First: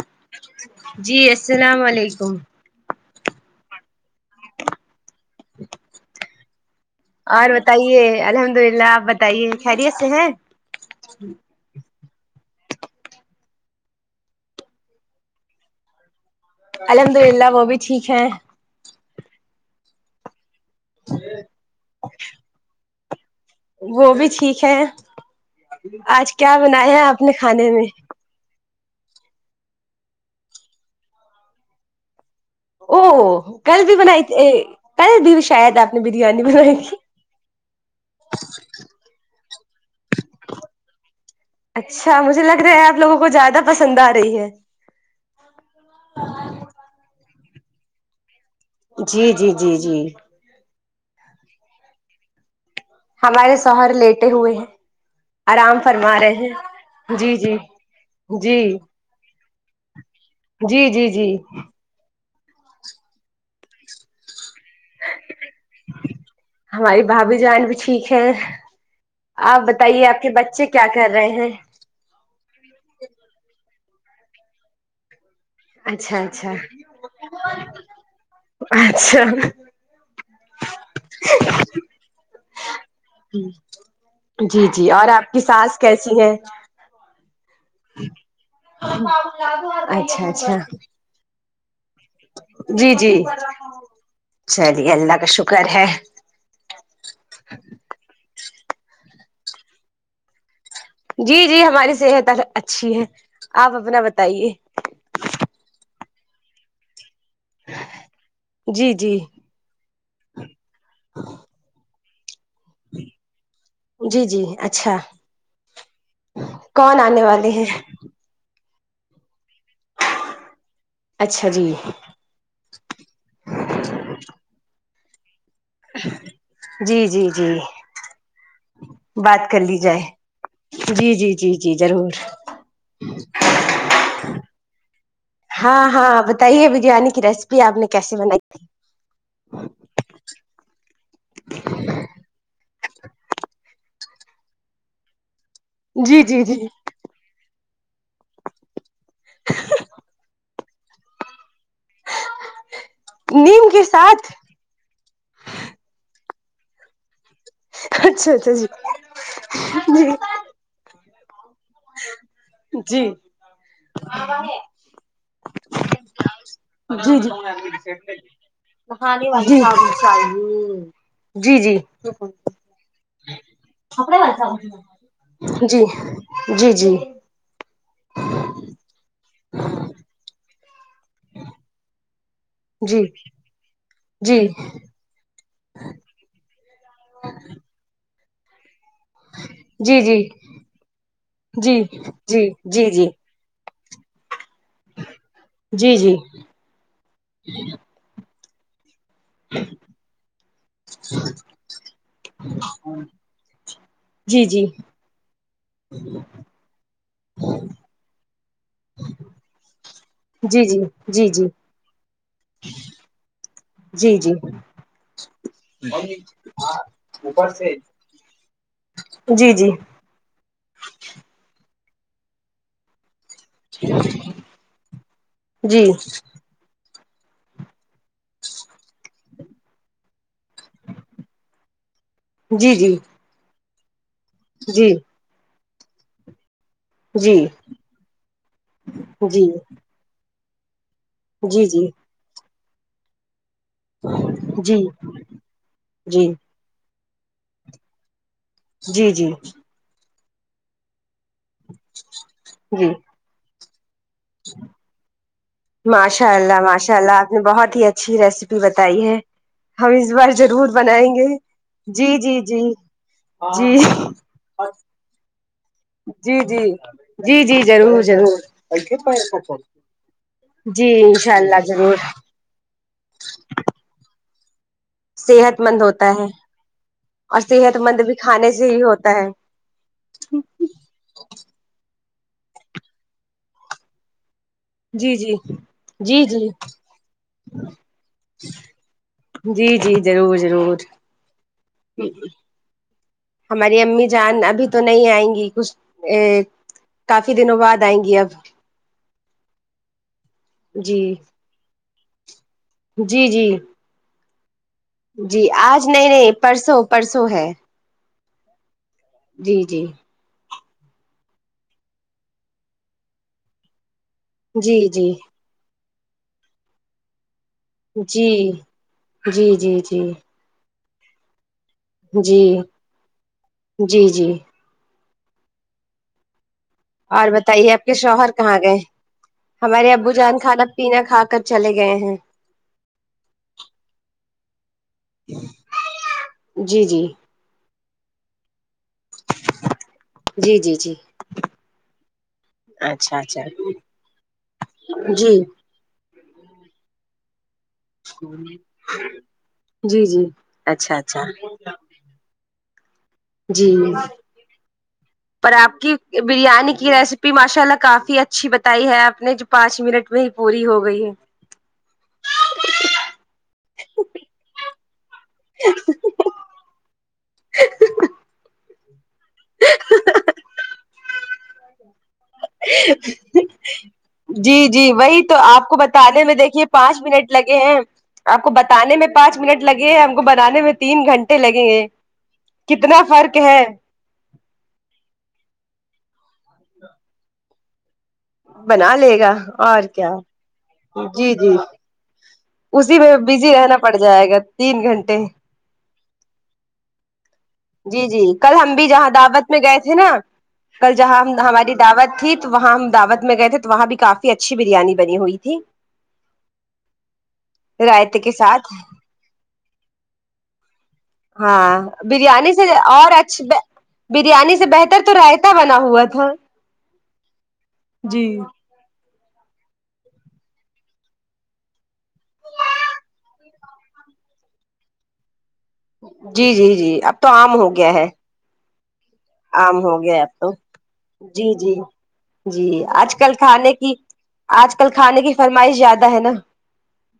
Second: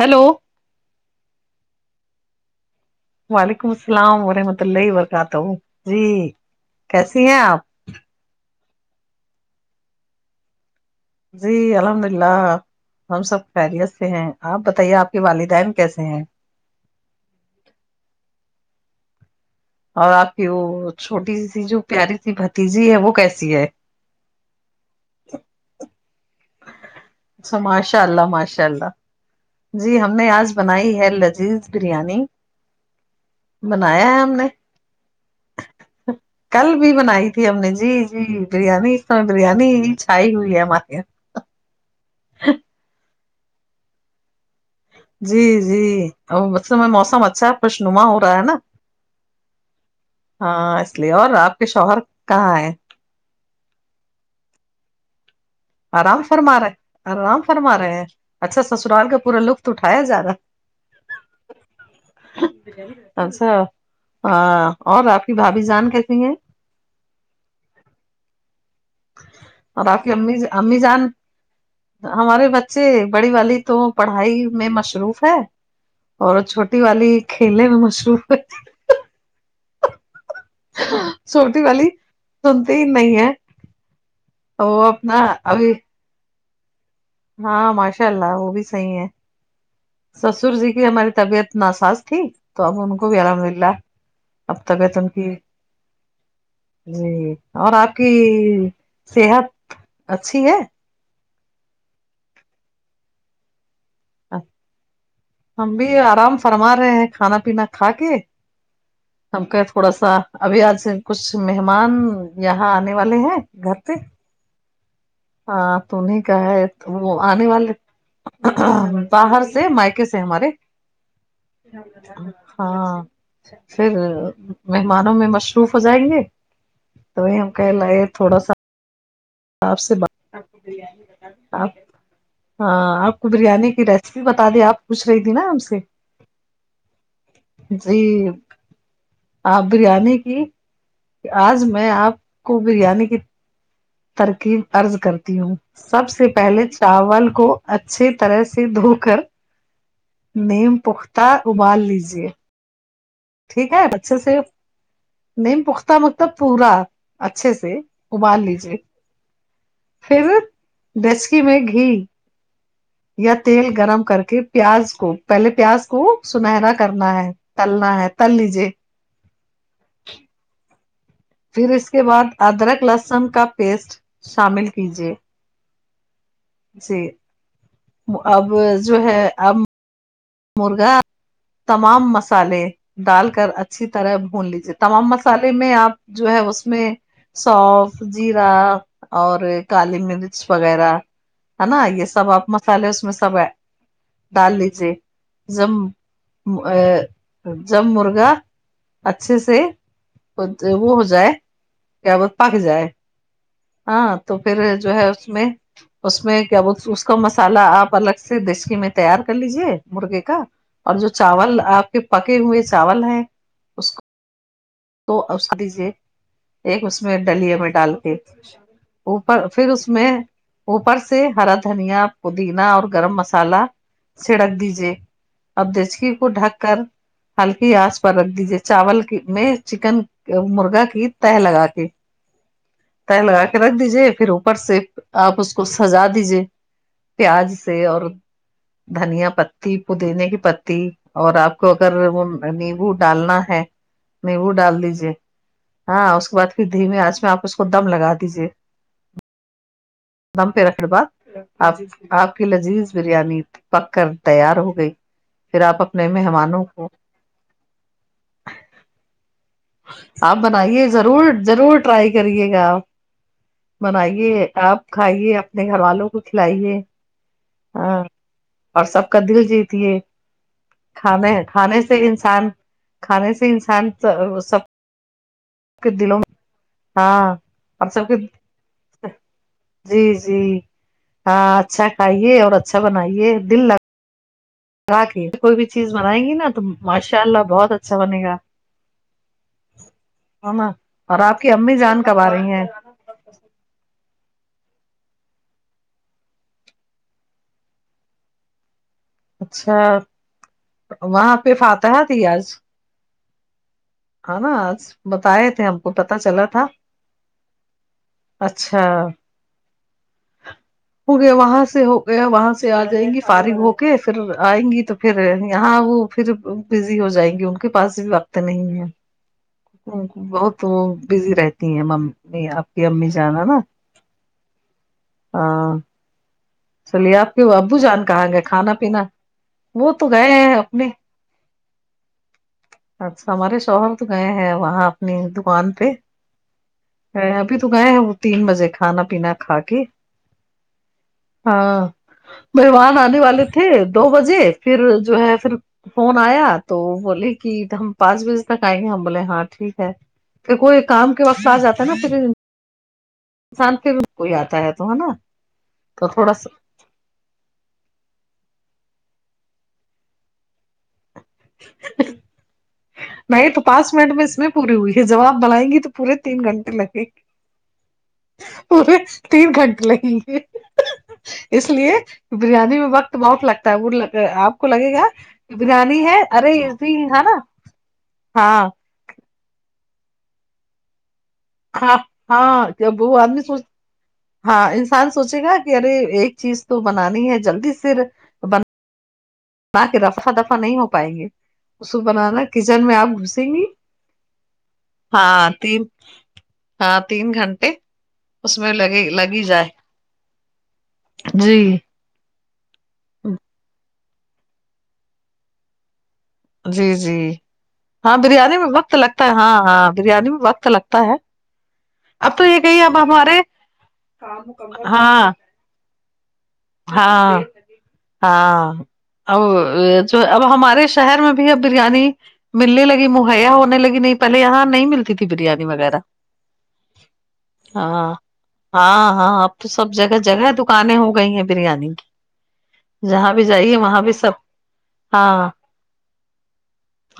hello جی السلام علیکم وعلیکم السلام ورحمۃ اللہ وبرکاتہ جی کیسی ہیں اور آپ بتائیے الحمد للہ آپ بتائیے خیریت سے ہیں جی الحمد للہ ہم سب خیریت سے ہیں آپ بتائیے آپ کے والدین کیسے ہیں الحمد للہ وہ بھی ٹھیک ہے اور آپ کی وہ چھوٹی سی جو پیاری سی بھتیجی ہے وہ کیسی ہے وہ بھی ٹھیک ہے آج کیا بنایا ہیں آپ نے اچھا کھانے میں ماشاء اللہ ماشاء اللہ جی ہم نے آج بنائی ہے لذیذ بریانی او کل بھی بنایا ہے بنائی ہم نے کل بھی شاید آپ نے بریانی کل بھی بنائی تھی ہم نے جی جی بریانی اس سے بریانی چھائی ہوئی ہے ہمارے یہاں اچھا مجھے لگ رہا ہے آپ لوگوں کو زیادہ پسند آ رہی ہے جی جی اس میں موسم اچھا ہے خوش نما ہو رہا ہے نا جی جی جی جی ہاں اس لیے اور آپ کے شوہر کہاں ہے ہمارے شوہر لیٹے ہوئے ہیں آرام فرما رہے آرام فرما رہے ہیں جی اچھا سسرال کا پورا لطف اٹھا یا زیادا جی جی جی اچھا ہاں اور آپ کی بھابھی جان کیسی ہے ہماری بھابھی جان بھی ٹھیک ہے آپ اور بتائیے کی آپ کے امی بچے امی کیا جان کر رہے ہیں ہمارے بچے بڑی والی تو پڑھائی میں مصروف ہے اچھا اور اچھا چھوٹی والی کھیلنے میں مصروف ہے اچھا چھوٹی والی سنتے ہی نہیں ہے جی وہ جی اور اپنا آپ کی ابھی ساس کیسی ہے ہاں ماشاء اللہ وہ بھی صحیح ہے اچھا سسر اچھا جی کی ہماری طبیعت ناساز ٹھیک تو اب جی ان کو جی بھی الحمد للہ اب چلیے تبیعت ان اللہ کا کی شکر ہے جی اور آپ کی صحت اچھی ہے جی جی ہماری صحت اچھی ہے آپ اپنا بتائیے ہم بھی آرام فرما رہے ہیں کھانا پینا کھا کے جی جی ہم کہ تھوڑا سا ابھی آج کچھ مہمان یہاں آنے والے ہیں گھر پہ جی جی اچھا ہاں تو انہیں کا ہے وہ آنے والے باہر سے مائکے سے ہمارے اچھا جی ہاں پھر مہمانوں میں مش ہو جائیں گے جی تو جی جی تھوا سا بات کر لی آپ سے جائے ب جی جی جی جی ضرور ہاں آپ کو بریانی کی ریسیپی بتا دیں آپ پوچھ رہی تھی نا ہم سے ہاں ہاں بتائیے بریانی کی ریسیپی آپ نے جی کیسی بنائی تھی آپ بریانی کی آج میں آپ کو بریانی کی ترکیب ارض کرتی ہوں سب جی سے جی جی پہلے چاول کو اچھی طرح سے دھو کر نیم پختہ ابال لیجیے نیم ٹھیک کے ہے اچھے ساتھ سے نیم پختہ مطلب پورا اچھے سے اچھا ابال اچھا لیجیے جی پھر ڈچکی میں گھی جی یا تیل گرم کر کے پیاز کو پہلے پیاز کو سنہرا کرنا ہے تلنا ہے تل لیجیے نہانے والی شی چاہیے پھر اس کے بعد ادرک لہسن کا پیسٹ شامل کیجے جی جی سے اب جو ہے اب مرغا تمام مسالے جی ڈال کر اچھی طرح جی جی بھون لیجیے تمام مسال میں آپ جو ہے اس میں سوف جیرا اور جی کالی جی مرچ وغیرہ ہے جی نا یہ سب جی آپ جی مسالے اس میں سب ہے ڈال لیجیے زم جی ا زم مرغا اچھے سے وہ ہو جائے وہ پک جائے ہاں تو جی جی پھر جو ہے اس میں اس میں کیا اس کا مسالہ آپ الگ سے صر دسک میں تیار کر لیجیے مرغے کا جی جی جی جی جی اور جو چاول آپ کے پکے ہوئے چاول ہیں اس کو تو اس کو دیجیے ایک اس میں ڈلیا میں ڈال کے اوپر جی جی جی پھر اس میں اوپر سے ہرا دھنیا پودینا اور گرم مسالہ سال سڑک دیجیے اب جی جی جی دچکی کو ڈھک کر ہلکی آچ پر رکھ دیجے چاول میں چکن مرغا کی تیر لگا کے جی جی جی جی تیر لگا کے رکھ دیجیے پھر اوپر سے آپ اس کو سجا دیجیے پیاز سے اور جی جی جی جی دھنیا پتی پودینے کی پتی اور آپ کو اگر وہ نیمبو ڈالنا ہے نہیں وہ ڈال دیجے ہاں جی اس کے بعد پھر دھیمی آنچ میں آپ اس کو دم لگا دیجیے جی جی دم پہ رکر بات آپ آپ کی لذیذ جی بریانی پکر تیار ہو گئی پھر آپ اپنے ماشاء اللہ مہمانوں کو ماشاء اللہ آپ نے بہت ہی اچھی ریسیپی بتائی ہے ہم اس بار آپ ضرور بنائیے بنائیں ضرور گے ضرور جی ٹرائی جی کریے جی گا آپ جی بنائیے آپ کھائیے اپنے گھر والوں کو جی جی کھلائیے جی جی ضرور ضرور اور سب کا دل جیتیے جی کھانے انشاء اللہ کھانے سے ضرور انسان کھانے سے انسان سب صحت مند کے ہوتا دلوں ہے میں ہاں اور صحت مند سب بھی کے کھانے سے ہی ہوتا ہے جی جی ہاں اچھا کھائیے اور اچھا بنائیے دل لگ راک جی جی کوئی بھی چیز بنائیں جی گی نا جی تو ماشاء اللہ بہت اچھا بنے گا جی جی ضرور ضرور اور آپ کی امی جان کب آ رہی ہیں ہماری امی جان ابھی تو نہیں آئیں گی کچھ ا کافی دنوں بعد آئیں گی اب اچھا جی وہاں پہ فاتح تھی آج جی جی ہے نا آج جی بتائے تھے ہم آج کو نہیں پتا نہیں چلا تھا پرسوں پرسوں ہے اچھا جی جی ہو گیا وہاں سے ہو گیا وہاں سے آ جائیں گی فارگ ہو کے پھر آئیں جی گی تو جی پھر یہاں وہ پھر بزی ہو جائیں گی کے پاس بھی وقت جی نہیں ہے جی جی جی بہت تو بزی رہتی ہیں امی جی آپ کی امی جان نا جی جی ہاں چلیے اور آپ کے بتائیے ابو آپ کے جان شوہر کہاں کھانا گئے پینا ہمارے وہ تو ابو گئے جان ہیں کھانا اپنے پینا کھا کر چلے گئے ہیں اچھا ہمارے شوہر تو گئے ہیں وہاں اپ دکان پہ جی جی ابھی تو گئے ہیں وہ تین بجے کھانا پینا کھا کے جی جی جی ہاں مہمان اچھا آنے اچھا والے تھے دو بجے پھر جو ہے جی پھر فون آیا تو بولے کہ ہم پانچ بجے تک آئیں گے ہم بول ہاں ٹھیک ہے جی جی پھر کوئی اچھا کام اچھا کے وقت آ جاتا ہے نا پھر جی انسان پھر کوئی آتا ہے تو ہے نا پر آپ کی تو تھوڑا سا بریانی کی ریسیپی ماشاء اللہ کافی اچھی بتائی ہے آپ نے جو پانچ منٹ میں ہی پوری ہو گئی ہے نہیں تو پانچ منٹ میں اس میں پوری ہوئی ہے جب آپ بلائیں گی تو پورے تین گھنٹے لگے گے پورے تین گھنٹے لگیں گے اس لیے بریانی میں وقت بہت لگتا ہے وہ آپ کو جی لگے جی گا وہی تو کہ آپ کو بریانی ہے بتانے میں ارے دیکھیے پانچ ہے منٹ نا ہیں آپ کو ہاں بت نے میں پانچ منٹ لگے ہیں ہم کو بنانے میں تین گھنٹے لگیں گے ہاں ہاں کتنا جب وہ فرق آدمی ہے سوچ ہاں انسان سوچے گا کہ ارے ایک چیز تو بنانی ہے جلدی سے بنا لے گا اور کے کیا رفع دفع نہیں ہو پائیں گے جی جی اس کو بنانا کچن اسی آپ میں گھسیں بزی گی رہنا پڑ جائے گا تین گھنٹے ہاں تین ہاں تین گھنٹے جی جی کل اس میں ہم بھی لگے جہاں لگی دعوت میں جائے گئے تھے نا کل جہاں ہم جی ہماری دعوت تھی وہاں ہم دعوت میں گئے تھے تو وہاں بھی کافی اچھی بریانی بنی ہوئی تھی جی جی ہاں رائتے کے بریانی میں ساتھ وقت لگتا ہے ہاں ہاں بریانی میں وقت لگتا ہے ہاں اب تو بریانی یہ سے کہیے اب اور ہمارے اچھی بریانی سے بہتر تو ہاں ریتا بنا ہوا تھا ہاں ہاں جو اب ہمارے شہر میں بھی اب بریانی ملنے لگی مہیا ہونے لگی نہیں پہلے یہاں نہیں ملتی تھی بریانی وغیرہ جی جی جی اب تو عام ہو گیا ہے ہاں ہاں ہاں اب تو آم سب ہو گیا جگہ ہے اب تو جگہ دکانیں ہو گئی ہیں جی جی بریانی کی جی آج کل جہاں بھی کھانے جائیے کی وہاں بھی سب آج کل کھانے کی ہاں فرمائش زیادہ ہے نا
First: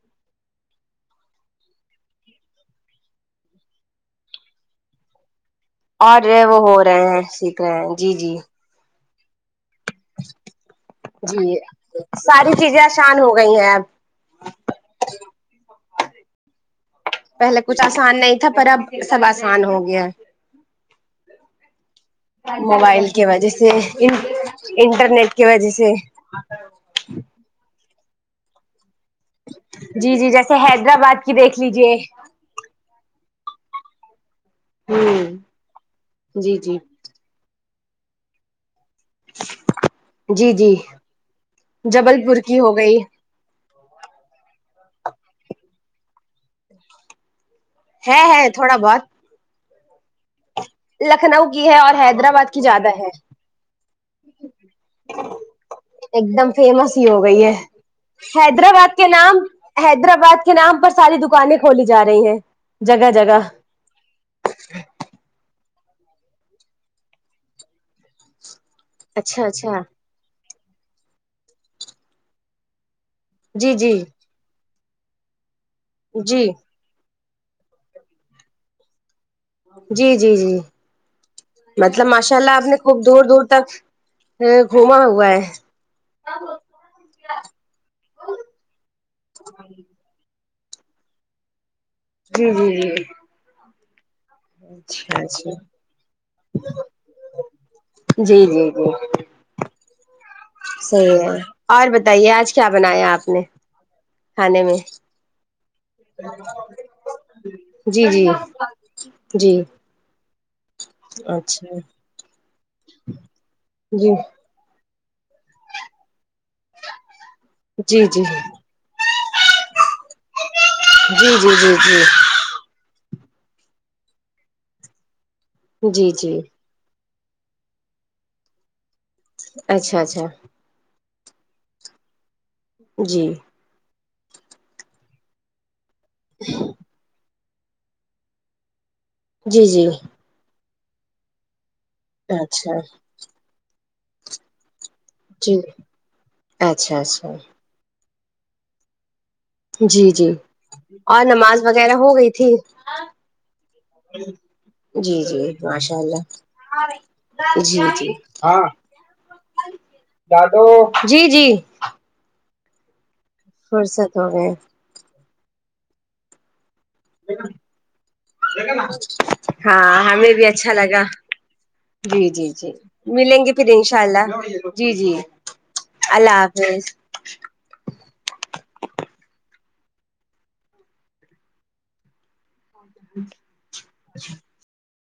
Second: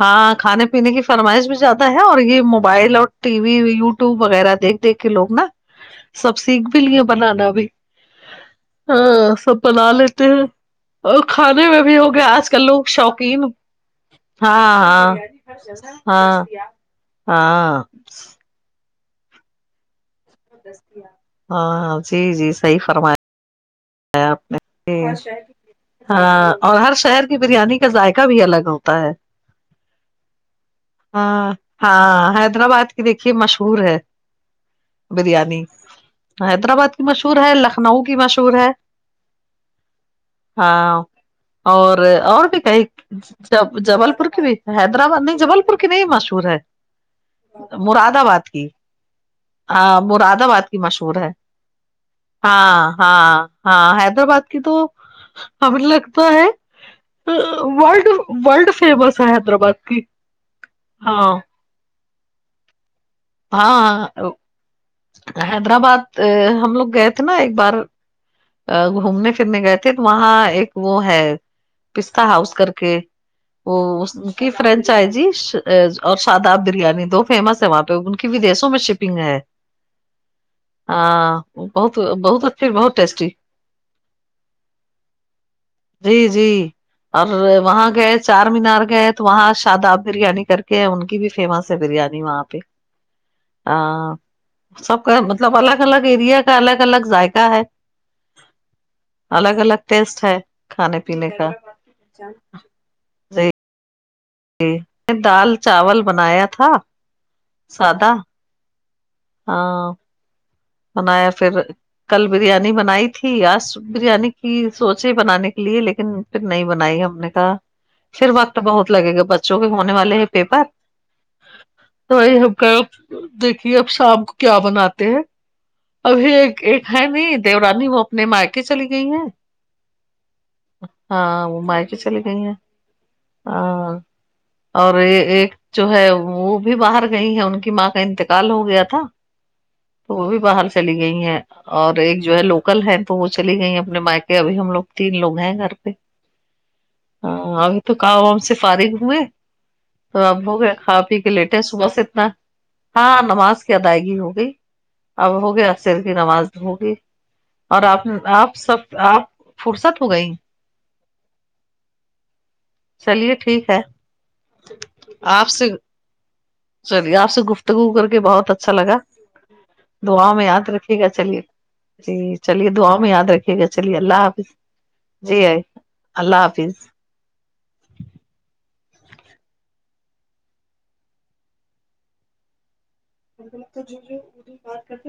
ہاں کھانے پینے کی فرمائش بھی زیادہ ہے اور یہ موبائل اور ٹی وی یوٹیوب وغیرہ دیکھ دیکھ کے لوگ نا اور جو سب ہے وہ سیکھ ہو بھی رہے ہیں سیکھ رہے ہیں جی جی ہ سب بنا لیتے ہیں اور جی کھانے میں بھی ہو گیا آج ساری کل چیزیں لوگ آسان ہو شوقین گئی ہیں اب ہاں ہاں ہاں پہلے کچھ ہاں آسان نہیں تھا پر اب سب آسان ہو گیا ہاں ہاں جی جی صحیح موبائل فرما کی و [unintelligible] ان نے ہاں اور ہر شہر کی بریانی کا ذائقہ بھی الگ ہوتا ہے جی جی جیسے حیدرآباد کی ہاں دیکھ لیجیے ہاں حیدرآباد دیکھیے مشہور ہے ہوں بریانی جی جی حیدرآباد مشہور ہے لکھنؤ کی مشہور ہے [inaudible] جی ہاں اور جبل پور اور کی بھی ہو کئی گئی جب جبل پور کی بھی حیدرآباد نہیں جبل پور کی بھی مشہور ہے مراد ہے آباد ہے کی تھوڑا بہت ہاں مراد آباد کی مشہور ہے لکھنؤ کی اور حیدرآباد کی ہاں زیادہ ہے ہاں ہاں حیدرآباد کی تو ہمیں لگتا ایک ہے دم فیمس ہی ہو اور گئی ہے اں ورلڈ ورلڈ حیدرآباد کے فیمس ہے نام حیدرآباد کی حیدرآباد کے نام پر ساری ہاں دکانیں کھولی جا رہی ہیں جگہ جگہ ہاں حیدرآباد ہم لوگ گئے تھے نا ایک بار گھومنے اچھا پھرنے گئے اچھا تھے تو وہاں ایک وہ ہے پستا ہاؤس کر کے جی وہ جی اس کی فرینچائزی اور جی شاداب بریانی دو فیمس ہے وہاں پہ ان کی ودیسوں میں شپنگ ہے جی جی جی ہاں بہت مطلب ماشاء بہت اللہ آپ اچھی نے بہت خوب دور ٹیسٹی دور تک گھوما ہوا ہے جی جی اور وہاں گئے چار مینار گئے تو وہاں شاداب بریانی کر کے ان کی بھی فیمس ہے بریانی وہاں جی پہ جی جی ہ سب اچھا کا اچھا مطلب الگ الگ ایریا کا الگ الگ ذائقہ ہے جی جی جی الگ الگ ٹیسٹ ہے کھانے صحیح پینے ہے اور کا بتائیے آج کیا بنایا آپ نے کھانے میں دال چاول بنایا تھا جی سادہ جی جی ہاں بنایا پھر اچھا کل بریانی بنائی تھی آج جی بریانی کہ سوچے بنانے کے لیے لیکن پھر نہیں بنائی ہم نے کہا جی جی پھر جی وقت بہت لگے گا بچوں کے ہونے والے ہیں پیپر جی جی تو جی وہی ہم کب دیکھیے اب شام کو کیا بناتے ہیں جی ابھی جی ایک ایک ہے نی دیورانی وہ اپنے میکے چلی گئی ہیں اچھا اچھا ہاں وہ میکے چلی گئی ہیں جی ہ اور ایک جو ہے وہ بھی باہر گئی ہے ان کی ماں کا انت قال ہو گیا تھا جی جی تو وہ بھی باہر چلی گئی ہیں اور ایک جو ہے اچھا لوکل ہے تو وہ چلی گئی ہیں اپنے میکے ابھی ہم لوگ تین لوگ ہیں جی گھر پہ اچھا اچھا ہاں ابھی تو کام وام سے فارغ ہوئے جی تو جی آپ ہو گئے کھا پی اور کے لیٹے ہیں نماز صبح وغیرہ سے ہو اتنا گئی تھی ہاں نماز کی ادائیگی ہو گئی جی اب جی ہوگیا ماشاء عصر کی اللہ نماز ہوگی جی اور آپ جی آپ سب آپ فرصت ہو گئی دادو جی جی چلیے ٹھیک ہے فرصت ہو گئے آپ سے چلیے آپ سے گفتگو کر کے بہت اچھا لگا ہاں دعا ہمیں بھی میں یاد اچھا رکھیے لگا گا چلیے جی جی چلیے جی دعا میں یاد ملیں گے رکھیے پھر گا چلیے انشاء اللہ حافظ جی جی اللہ حافظ [unintelligible]